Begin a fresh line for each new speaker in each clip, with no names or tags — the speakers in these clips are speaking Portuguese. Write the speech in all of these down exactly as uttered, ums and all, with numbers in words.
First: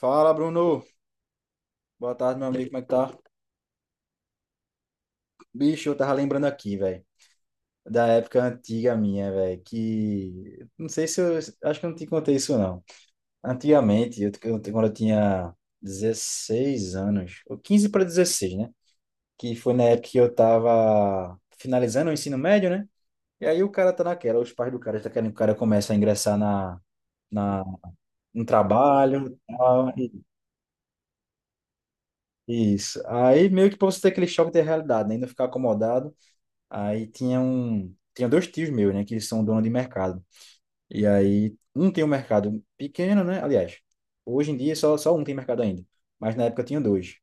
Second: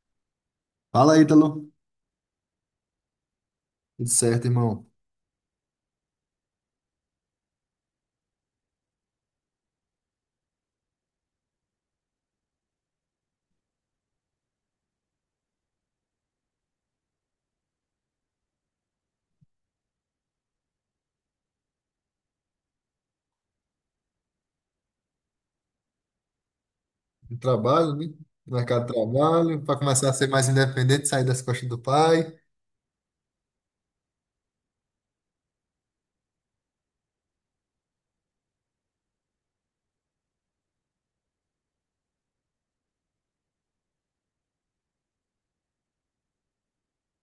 Fala, Bruno.
Fala, Ítalo.
Boa tarde, meu amigo. Como é que tá?
Tudo certo, irmão?
Bicho, eu tava lembrando aqui, velho, da época antiga minha, velho, que não sei se eu acho que eu não te contei isso não. Antigamente, eu, eu- quando eu tinha dezesseis anos, ou quinze para dezesseis, né? Que foi na época que eu tava finalizando o ensino médio, né? E aí o cara tá naquela, os pais do cara tá querendo que o cara comece a ingressar na
No
na
trabalho, né?
no
No mercado de
trabalho,
trabalho, para
tal,
começar
e-
a ser mais independente, sair das costas do pai.
isso. Aí meio que pra você ter aquele choque de realidade, né? E não ficar acomodado. Aí tinha um, tinha dois tios meus, né, que eles são donos de mercado. E aí um tem um mercado pequeno, né? Aliás, hoje em dia só só um tem mercado ainda, mas na época tinha dois.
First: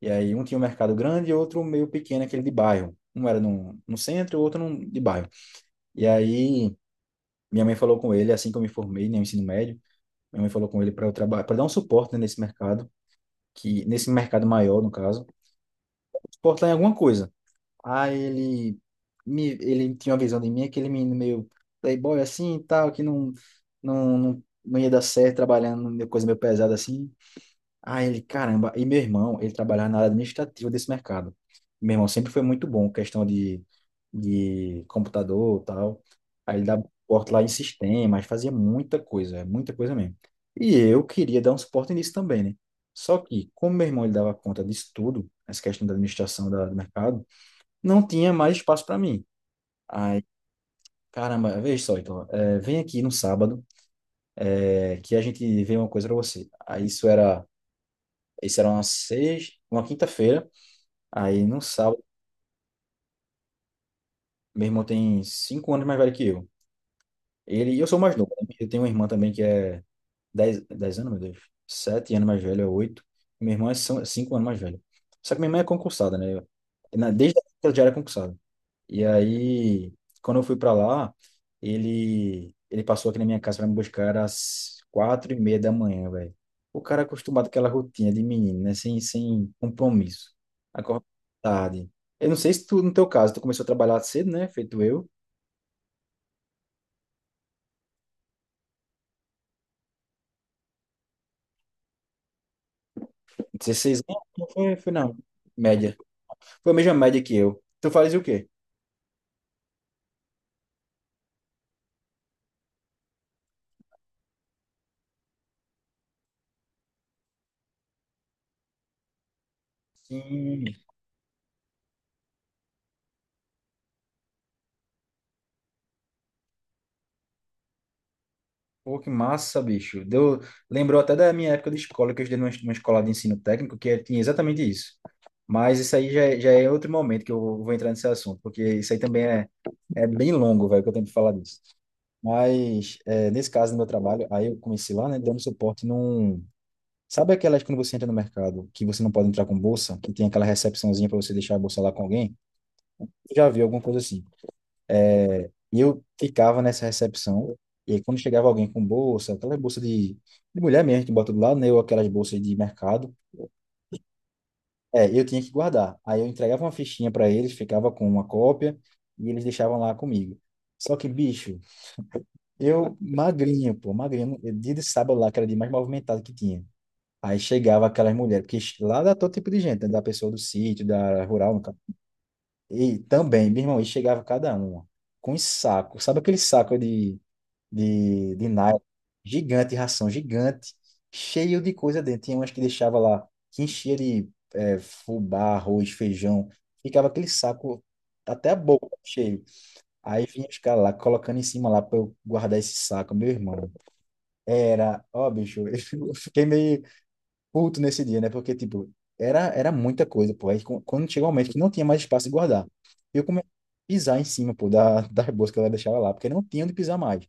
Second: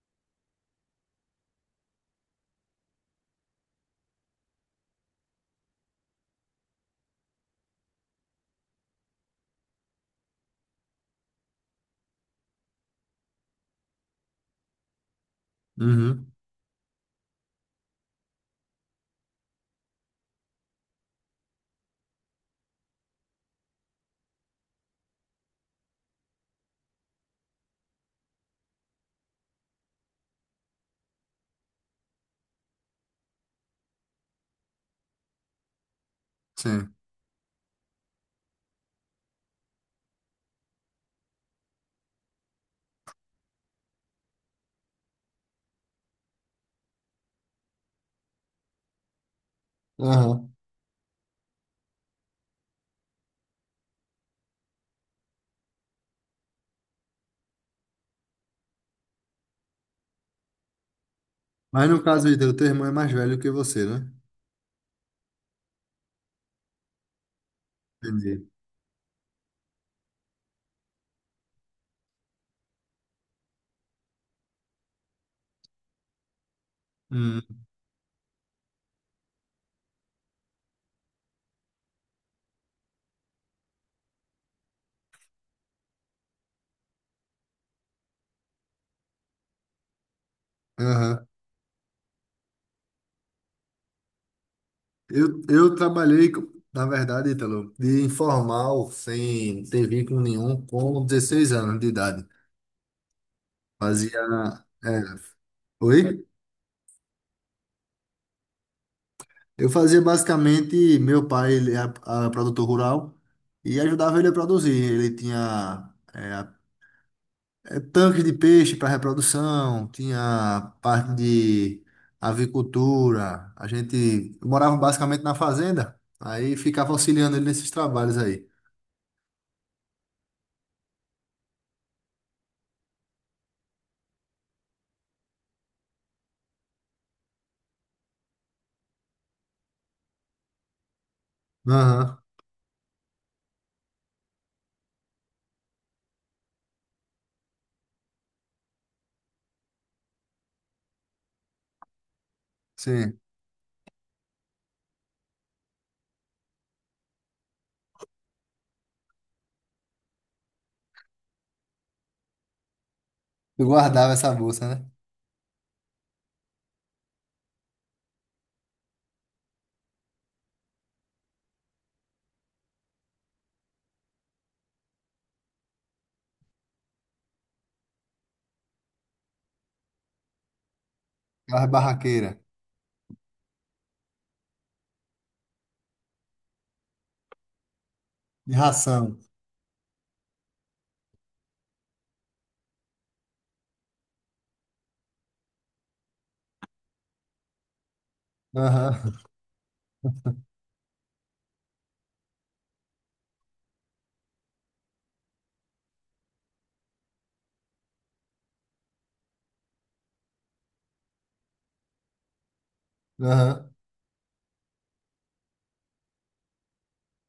E aí um tinha um mercado grande e outro meio pequeno, aquele de bairro. Um era no, no centro, o outro no, de bairro. E aí minha mãe falou com ele assim que eu me formei, né, no ensino médio. Minha mãe falou com ele para eu trabalhar, para dar um suporte, né, nesse mercado, que nesse mercado maior, no caso,
Uhum.
suporte lá em alguma coisa. Aí ele, me, ele tinha uma visão de mim, aquele menino meio playboy assim e tal, que não, não, não, não ia dar certo trabalhando numa coisa meio pesada assim. Aí ele, caramba, e meu irmão, ele trabalhava na área administrativa desse mercado. Meu irmão sempre foi muito bom, questão de, de computador e tal. Aí ele dava
Sim.
suporte lá em sistemas, fazia muita coisa, é muita coisa mesmo. E eu queria dar um suporte nisso também, né? Só que, como meu irmão ele dava conta disso tudo, essa questão da administração da, do mercado, não tinha mais espaço para mim. Aí,
Aham.
caramba, veja só, então, é, vem aqui no sábado, é, que a gente vê uma coisa para você. Aí isso era, isso era uma seis, uma quinta-feira. Aí no
Mas no
sábado,
caso, Ítalo, teu irmão é mais velho que você, né?
meu irmão tem cinco anos mais velho que eu. Ele, e eu sou mais novo, né?
Entendi.
Eu tenho uma irmã também que é dez, dez anos, meu Deus, sete anos mais velha, oito. Meu irmão é são- cinco anos mais velho. Só que minha irmã é concursada, né? Eu- na- Desde que
Hum.
ela já era concursada. E aí, quando eu fui para lá, ele ele passou aqui na minha casa para me buscar às quatro e meia da manhã, velho. O cara é acostumado com aquela rotina de menino, né? Sem, sem compromisso. Acorda
Aham.
tarde. Eu não sei se tu, no teu caso, tu começou a trabalhar cedo, né? Feito eu.
Eu, eu trabalhei, co- na verdade, Ítalo, de informal, sem ter vínculo nenhum, com dezesseis anos de idade.
dezesseis
Fazia.
anos, não foi, foi
É.
não. Média.
Oi?
Foi a mesma média que eu. Tu fazes o quê?
Eu fazia basicamente, meu pai, ele é a- a produtor rural e ajudava ele a produzir. Ele tinha é, a- é, tanques de peixe para reprodução,
Sim.
tinha parte de avicultura. A gente morava basicamente na fazenda, aí ficava auxiliando ele nesses trabalhos aí.
Pô, que massa, bicho. Deu... Lembrou até da minha época de escola, que eu estudei numa numa escola de ensino técnico, que é, tinha exatamente isso. Mas isso aí já, é- já é outro momento que eu vou entrar nesse assunto, porque isso aí também é, é bem longo, velho, que eu tenho que falar disso.
Aham.
Mas, é, nesse caso do meu trabalho, aí eu comecei lá, né, dando suporte num... Sabe aquelas quando você entra no mercado, que você não pode entrar com bolsa, que tem aquela recepçãozinha para você deixar a bolsa lá com alguém?
Sim.
Já viu alguma coisa assim? E eu ficava nessa recepção, e aí quando chegava alguém com bolsa, aquela bolsa de, de, mulher mesmo que bota do lado, né, ou aquelas bolsas de mercado,
Eu guardava essa bolsa, né?
é, eu tinha que guardar. Aí eu entregava uma fichinha para eles, ficava com uma cópia, e eles deixavam lá comigo. Só que, bicho, eu magrinho, pô, magrinho, eu- dia de sábado lá, que era o dia mais movimentado que tinha. Aí chegava aquelas mulheres, porque lá dá todo tipo de gente, né, da pessoa do sítio, da rural, no
Barra barraqueira,
E também, meu irmão, e chegava cada uma com um saco. Sabe aquele saco de, de, de
de
nylon
ração.
gigante, ração gigante, cheio de coisa dentro. Tinha umas que deixava lá, que enchia de é, fubá, arroz, feijão. Ficava aquele saco até a boca
Aham,
cheio. Aí vinha os caras lá, colocando em cima lá para eu guardar esse saco, meu irmão. Era, ó, bicho, eu fiquei meio puto nesse dia, né? Porque, tipo, era, era muita coisa, pô. Aí qu- quando chegou um momento que não tinha mais espaço de guardar, eu comecei
aham.
a pisar em cima, pô, da, das bolsas que ela deixava lá, porque não tinha onde pisar mais.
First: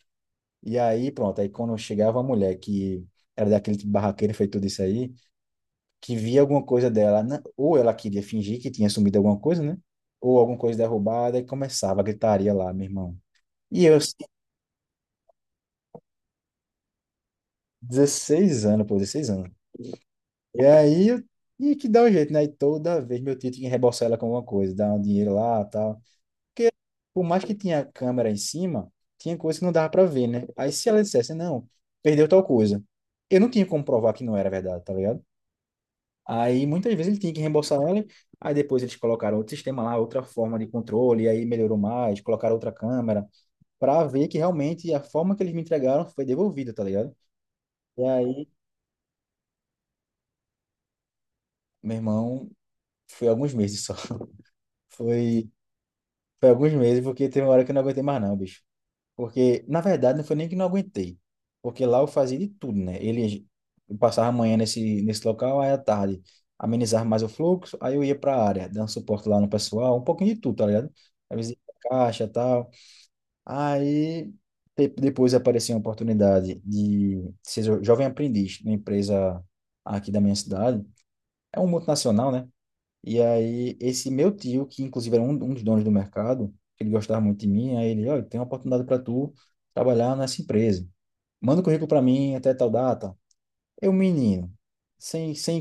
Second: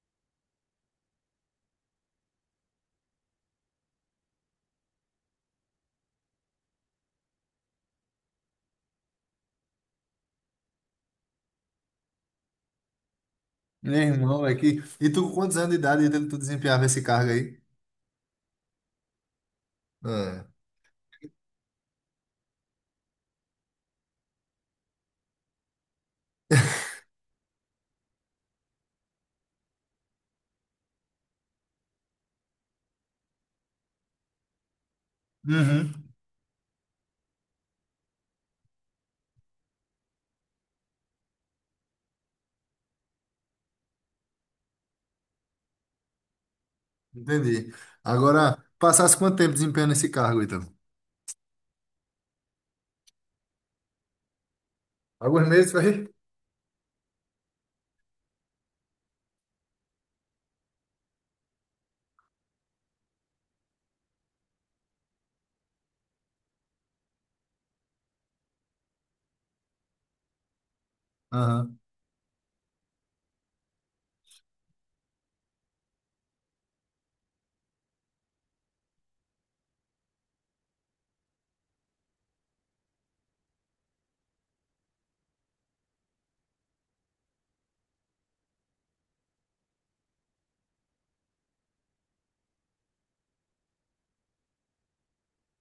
E aí, pronto, aí quando chegava a mulher que era daquele tipo barraqueiro, feito tudo isso aí, que via alguma coisa dela, né? Ou ela queria fingir que tinha sumido alguma coisa, né? Ou alguma coisa derrubada, e começava a gritaria lá, meu irmão. E
Meu
eu, assim,
irmão, é que... E tu, com quantos anos de idade tu desempenhava esse cargo aí?
dezesseis anos, pô, dezesseis anos.
É.
E aí, eu tinha que dar um jeito, né? E toda vez meu tio tinha que reembolsar ela com alguma coisa, dar um dinheiro lá e tal. Porque, por mais que tinha câmera em cima, tinha coisa que não dava pra ver, né? Aí, se ela dissesse, não, perdeu tal coisa, eu não tinha como provar que não era verdade, tá ligado?
Uhum.
Aí, muitas vezes ele tinha que reembolsar ela, aí depois eles colocaram outro sistema lá, outra forma de controle, aí melhorou mais, colocaram outra câmera, pra ver que realmente a forma que eles me entregaram foi devolvida, tá ligado?
Entendi.
E aí,
Agora, passasse quanto tempo desempenhando esse cargo, então?
meu irmão, foi alguns meses só.
Alguns
Foi.
meses, vai?
Foi alguns meses, porque teve uma hora que eu não aguentei mais não, bicho. Porque, na verdade, não foi nem que não aguentei. Porque lá eu fazia de tudo, né? Ele eu passava a manhã nesse, nesse local, aí à tarde amenizava mais o fluxo, aí eu ia pra área, dando suporte lá no pessoal, um pouquinho de tudo, tá ligado? Às vezes ia
Aham.
pra caixa e tal. Aí de- depois apareceu a oportunidade de ser jo- jovem aprendiz na empresa aqui da minha cidade. É um multinacional, né? E aí, esse meu tio, que inclusive era um, um dos donos do mercado, ele gostava muito de mim, aí ele, olha, tem uma oportunidade para tu trabalhar nessa empresa. Manda o currículo para mim até tal data. Eu, menino, sem, sem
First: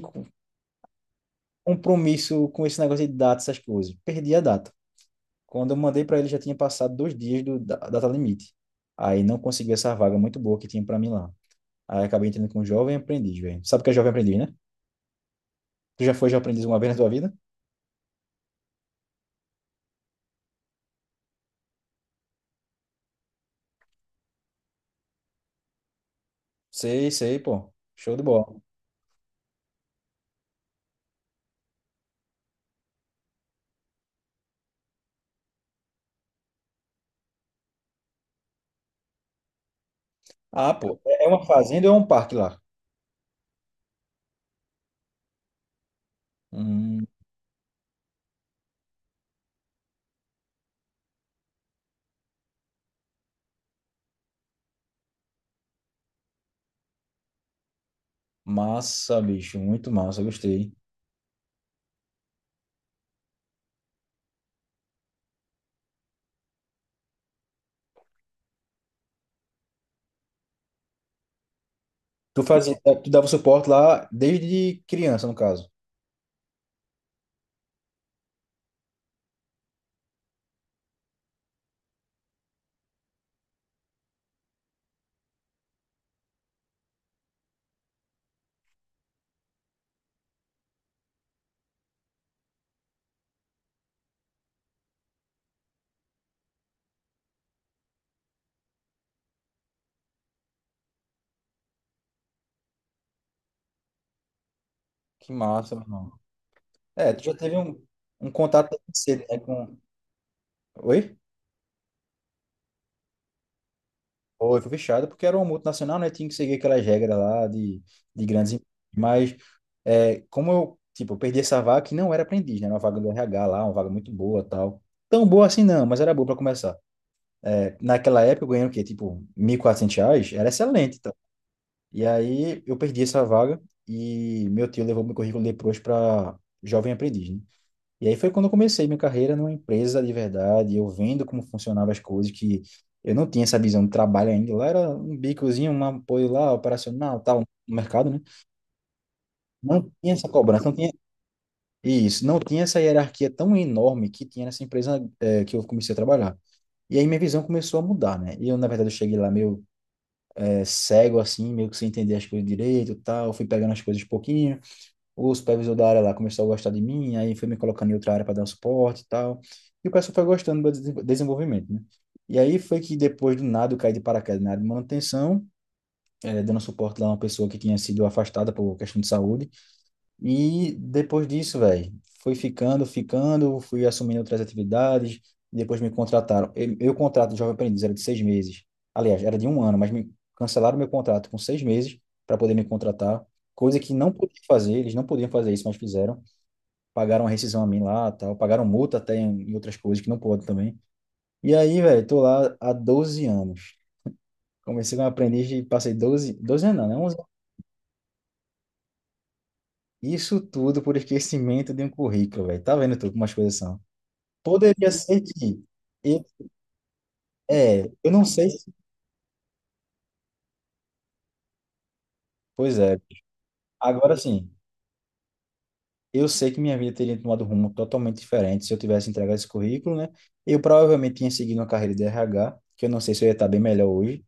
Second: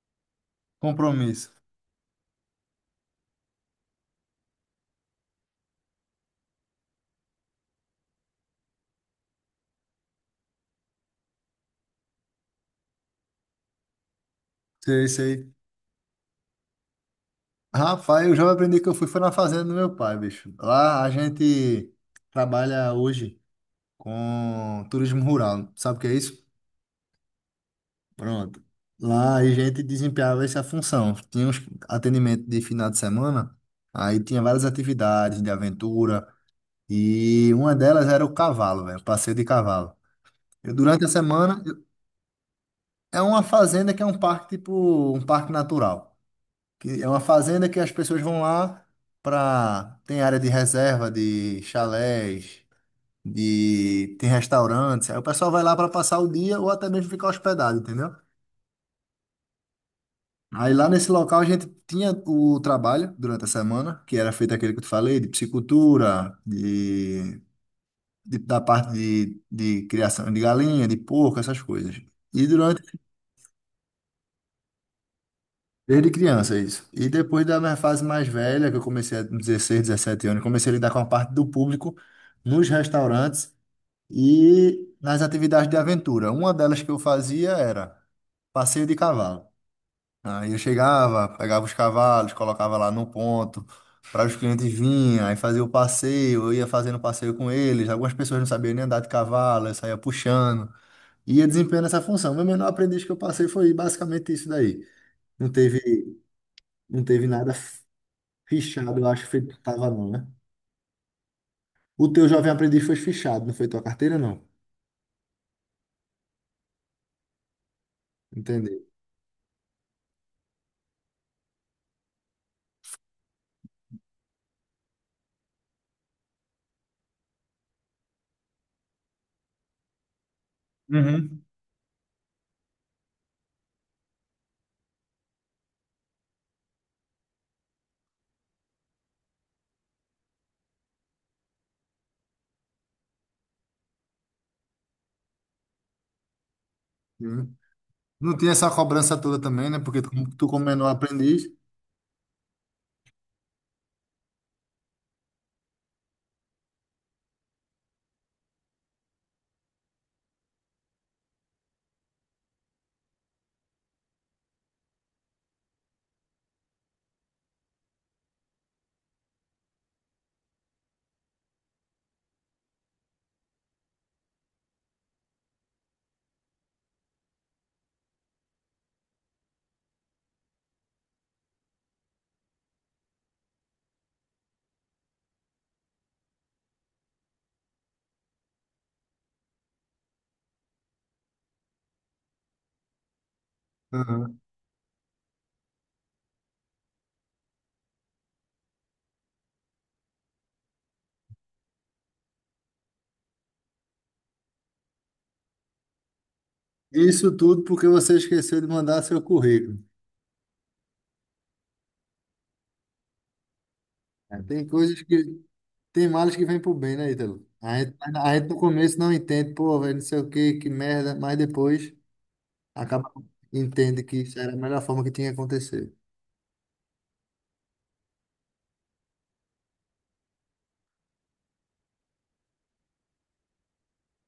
Compromisso.
compromisso com esse negócio de data, essas coisas, perdi a data. Quando eu mandei para ele, já tinha passado dois dias do, da da data limite. Aí não consegui essa vaga muito boa que tinha para mim lá. Aí acabei entrando com um jovem aprendiz, velho. Sabe o que é jovem aprendiz, né?
Sei, sei.
Tu já foi jovem aprendiz uma vez na tua vida?
Rapaz, eu já aprendi que eu fui foi na fazenda do meu pai, bicho. Lá a gente trabalha hoje com turismo rural. Sabe o que é isso?
Sei, sei, pô. Show de bola.
Pronto. Lá a gente desempenhava essa função. Tinha uns atendimento de final de semana, aí tinha várias atividades de aventura e uma delas era o cavalo, velho, passeio de cavalo.
Ah,
Eu,
pô,
durante a
é uma
semana
fazenda ou é um parque lá?
é uma fazenda que é um parque, tipo um parque natural, que
Hum,
é uma fazenda que as pessoas vão lá para tem área de reserva, de chalés, de tem restaurantes. Aí o pessoal vai lá para passar o dia ou até mesmo ficar hospedado, entendeu?
massa, bicho, muito massa, gostei.
Aí lá nesse local a gente tinha o trabalho durante a semana, que era feito aquele que eu te falei, de piscicultura, de, de- da parte de, de criação de galinha, de porco, essas coisas.
Tu
E
fazia,
durante
tu dava suporte lá desde criança, no caso.
desde criança, isso. E depois da minha fase mais velha, que eu comecei com dezesseis, dezessete anos, comecei a lidar com a parte do público nos restaurantes e nas atividades de aventura. Uma delas que eu fazia era passeio de cavalo. Aí eu chegava, pegava os cavalos, colocava lá no ponto para os clientes virem, aí fazia o passeio, eu ia fazendo passeio com eles. Algumas pessoas não sabiam nem andar de cavalo, eu saía puxando e ia desempenhando essa função. Meu menor aprendiz que eu passei foi basicamente isso daí.
Que
Não
massa, meu irmão.
teve, não
É, tu
teve
já
nada
teve um, um contato desde
fichado, eu
cedo,
acho que
né,
foi,
com...
tava não, né?
Oi?
O teu jovem aprendiz foi fichado, não foi tua carteira, não.
Foi, foi fechado, porque era uma multinacional, né, tinha que seguir aquelas regras lá de, de, grandes empresas.
Entendeu?
Mas, é, como eu, tipo, eu perdi essa vaga que não era aprendiz, né, era uma vaga do R H lá, uma vaga muito boa, tal. Tão boa assim não, mas era boa para começar. Naquela época eu ganhei o quê? Tipo, mil e quatrocentos reais? Era excelente, tá?
Uhum.
E aí eu perdi essa vaga e meu tio levou meu currículo depois para jovem aprendiz, né? E aí foi quando eu comecei minha carreira numa empresa de verdade, eu vendo como funcionavam as coisas, que eu não tinha essa visão de trabalho ainda. Lá era um bicozinho, um apoio lá, operacional, tal,
Uhum.
no mercado, né?
Não tinha essa cobrança toda também, né?
Não
Porque tu,
tinha essa
como tu
cobrança,
como
não
menor
tinha
aprendiz,
isso, não tinha essa hierarquia tão enorme que tinha nessa empresa, eh, que eu comecei a trabalhar. E aí minha visão começou a mudar, né? E eu, na verdade, eu cheguei lá meio é, cego, assim, meio que sem entender as coisas direito e tal. Fui pegando as coisas de pouquinho. O supervisor da área lá começou a gostar de mim, aí foi me colocando em outra área para dar um suporte e tal. E o pessoal foi gostando do meu desenvolvimento, né? E aí foi que depois do nada eu caí de paraquedas na área de manutenção, eh, dando suporte lá a uma pessoa que tinha sido afastada por questão de saúde. E depois disso, velho, fui ficando, ficando, fui assumindo outras atividades, e depois me contrataram. Eu, eu contrato de jovem aprendiz era de seis meses. Aliás, era de um ano, mas me cancelaram meu contrato com seis meses para poder me contratar, coisa que não
uhum,
podia fazer, eles não podiam fazer isso, mas fizeram. Pagaram a rescisão a mim lá, tal, pagaram multa até em, em outras coisas que não pode também. E aí, velho, tô lá há doze anos. Comecei como aprendiz e passei doze, doze anos, não, né? onze.
isso tudo porque você esqueceu de mandar seu currículo.
Isso tudo por esquecimento de um currículo, velho. Tá vendo tu como as coisas são?
É, tem
Poderia
coisas
ser
que,
que.
tem
e-
males que vêm pro bem, né, Ítalo? A
É,
gente,
eu não
a gente
sei
no
se.
começo não entende, pô, velho, não sei o que, que merda, mas depois
Pois é.
acaba, entende
Agora
que isso
sim,
era a melhor forma que tinha que acontecer.
eu sei que minha vida teria tomado um rumo totalmente diferente se eu tivesse entregado esse currículo, né? Eu provavelmente tinha seguido uma carreira de R H, que eu não sei se eu ia estar bem melhor hoje,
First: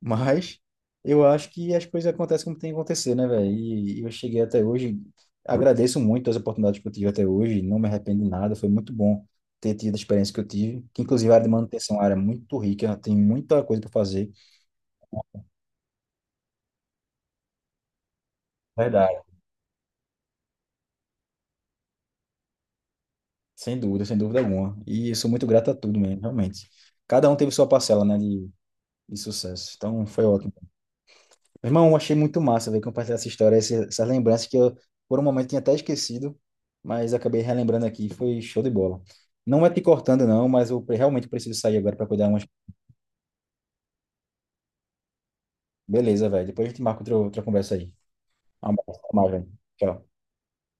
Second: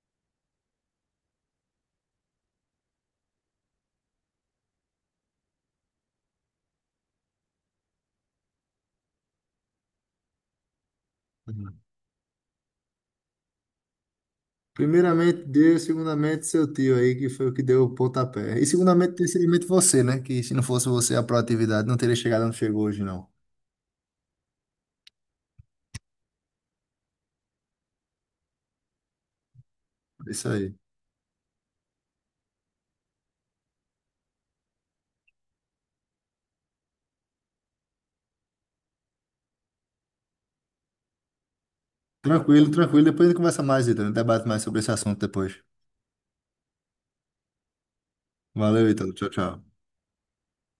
mas eu acho que as coisas acontecem como tem que acontecer, né, velho? E eu cheguei até hoje, agradeço muito as oportunidades que eu tive até hoje, não me arrependo de nada, foi muito bom ter tido a experiência que eu tive, que inclusive a área de manutenção é uma área muito rica, tem muita coisa para fazer.
Primeiramente Deus, segundamente seu tio aí, que foi o que deu o pontapé. E segundamente,
Verdade.
terceiramente você, né? Que se não fosse você, a proatividade não teria chegado onde chegou hoje, não.
Sem dúvida, sem dúvida alguma. E eu sou muito grato a tudo mesmo, realmente. Cada um teve sua parcela, né, de, de, sucesso. Então, foi
É isso
ótimo.
aí.
Meu irmão, eu achei muito massa, velho, compartilhar essa história, esse- essas lembranças que eu, por um momento, tinha até esquecido, mas acabei relembrando aqui. Foi show de bola. Não é te cortando, não, mas eu pre- realmente preciso sair agora para cuidar umas...
Tranquilo, tranquilo. Depois a gente conversa mais, Ítalo. A gente debate mais sobre esse assunto depois.
Beleza, velho. Depois a gente marca outra, outra conversa aí. Um
Valeu,
abraço,
Ítalo.
até
Tchau,
mais, velho.
tchau.
Tchau.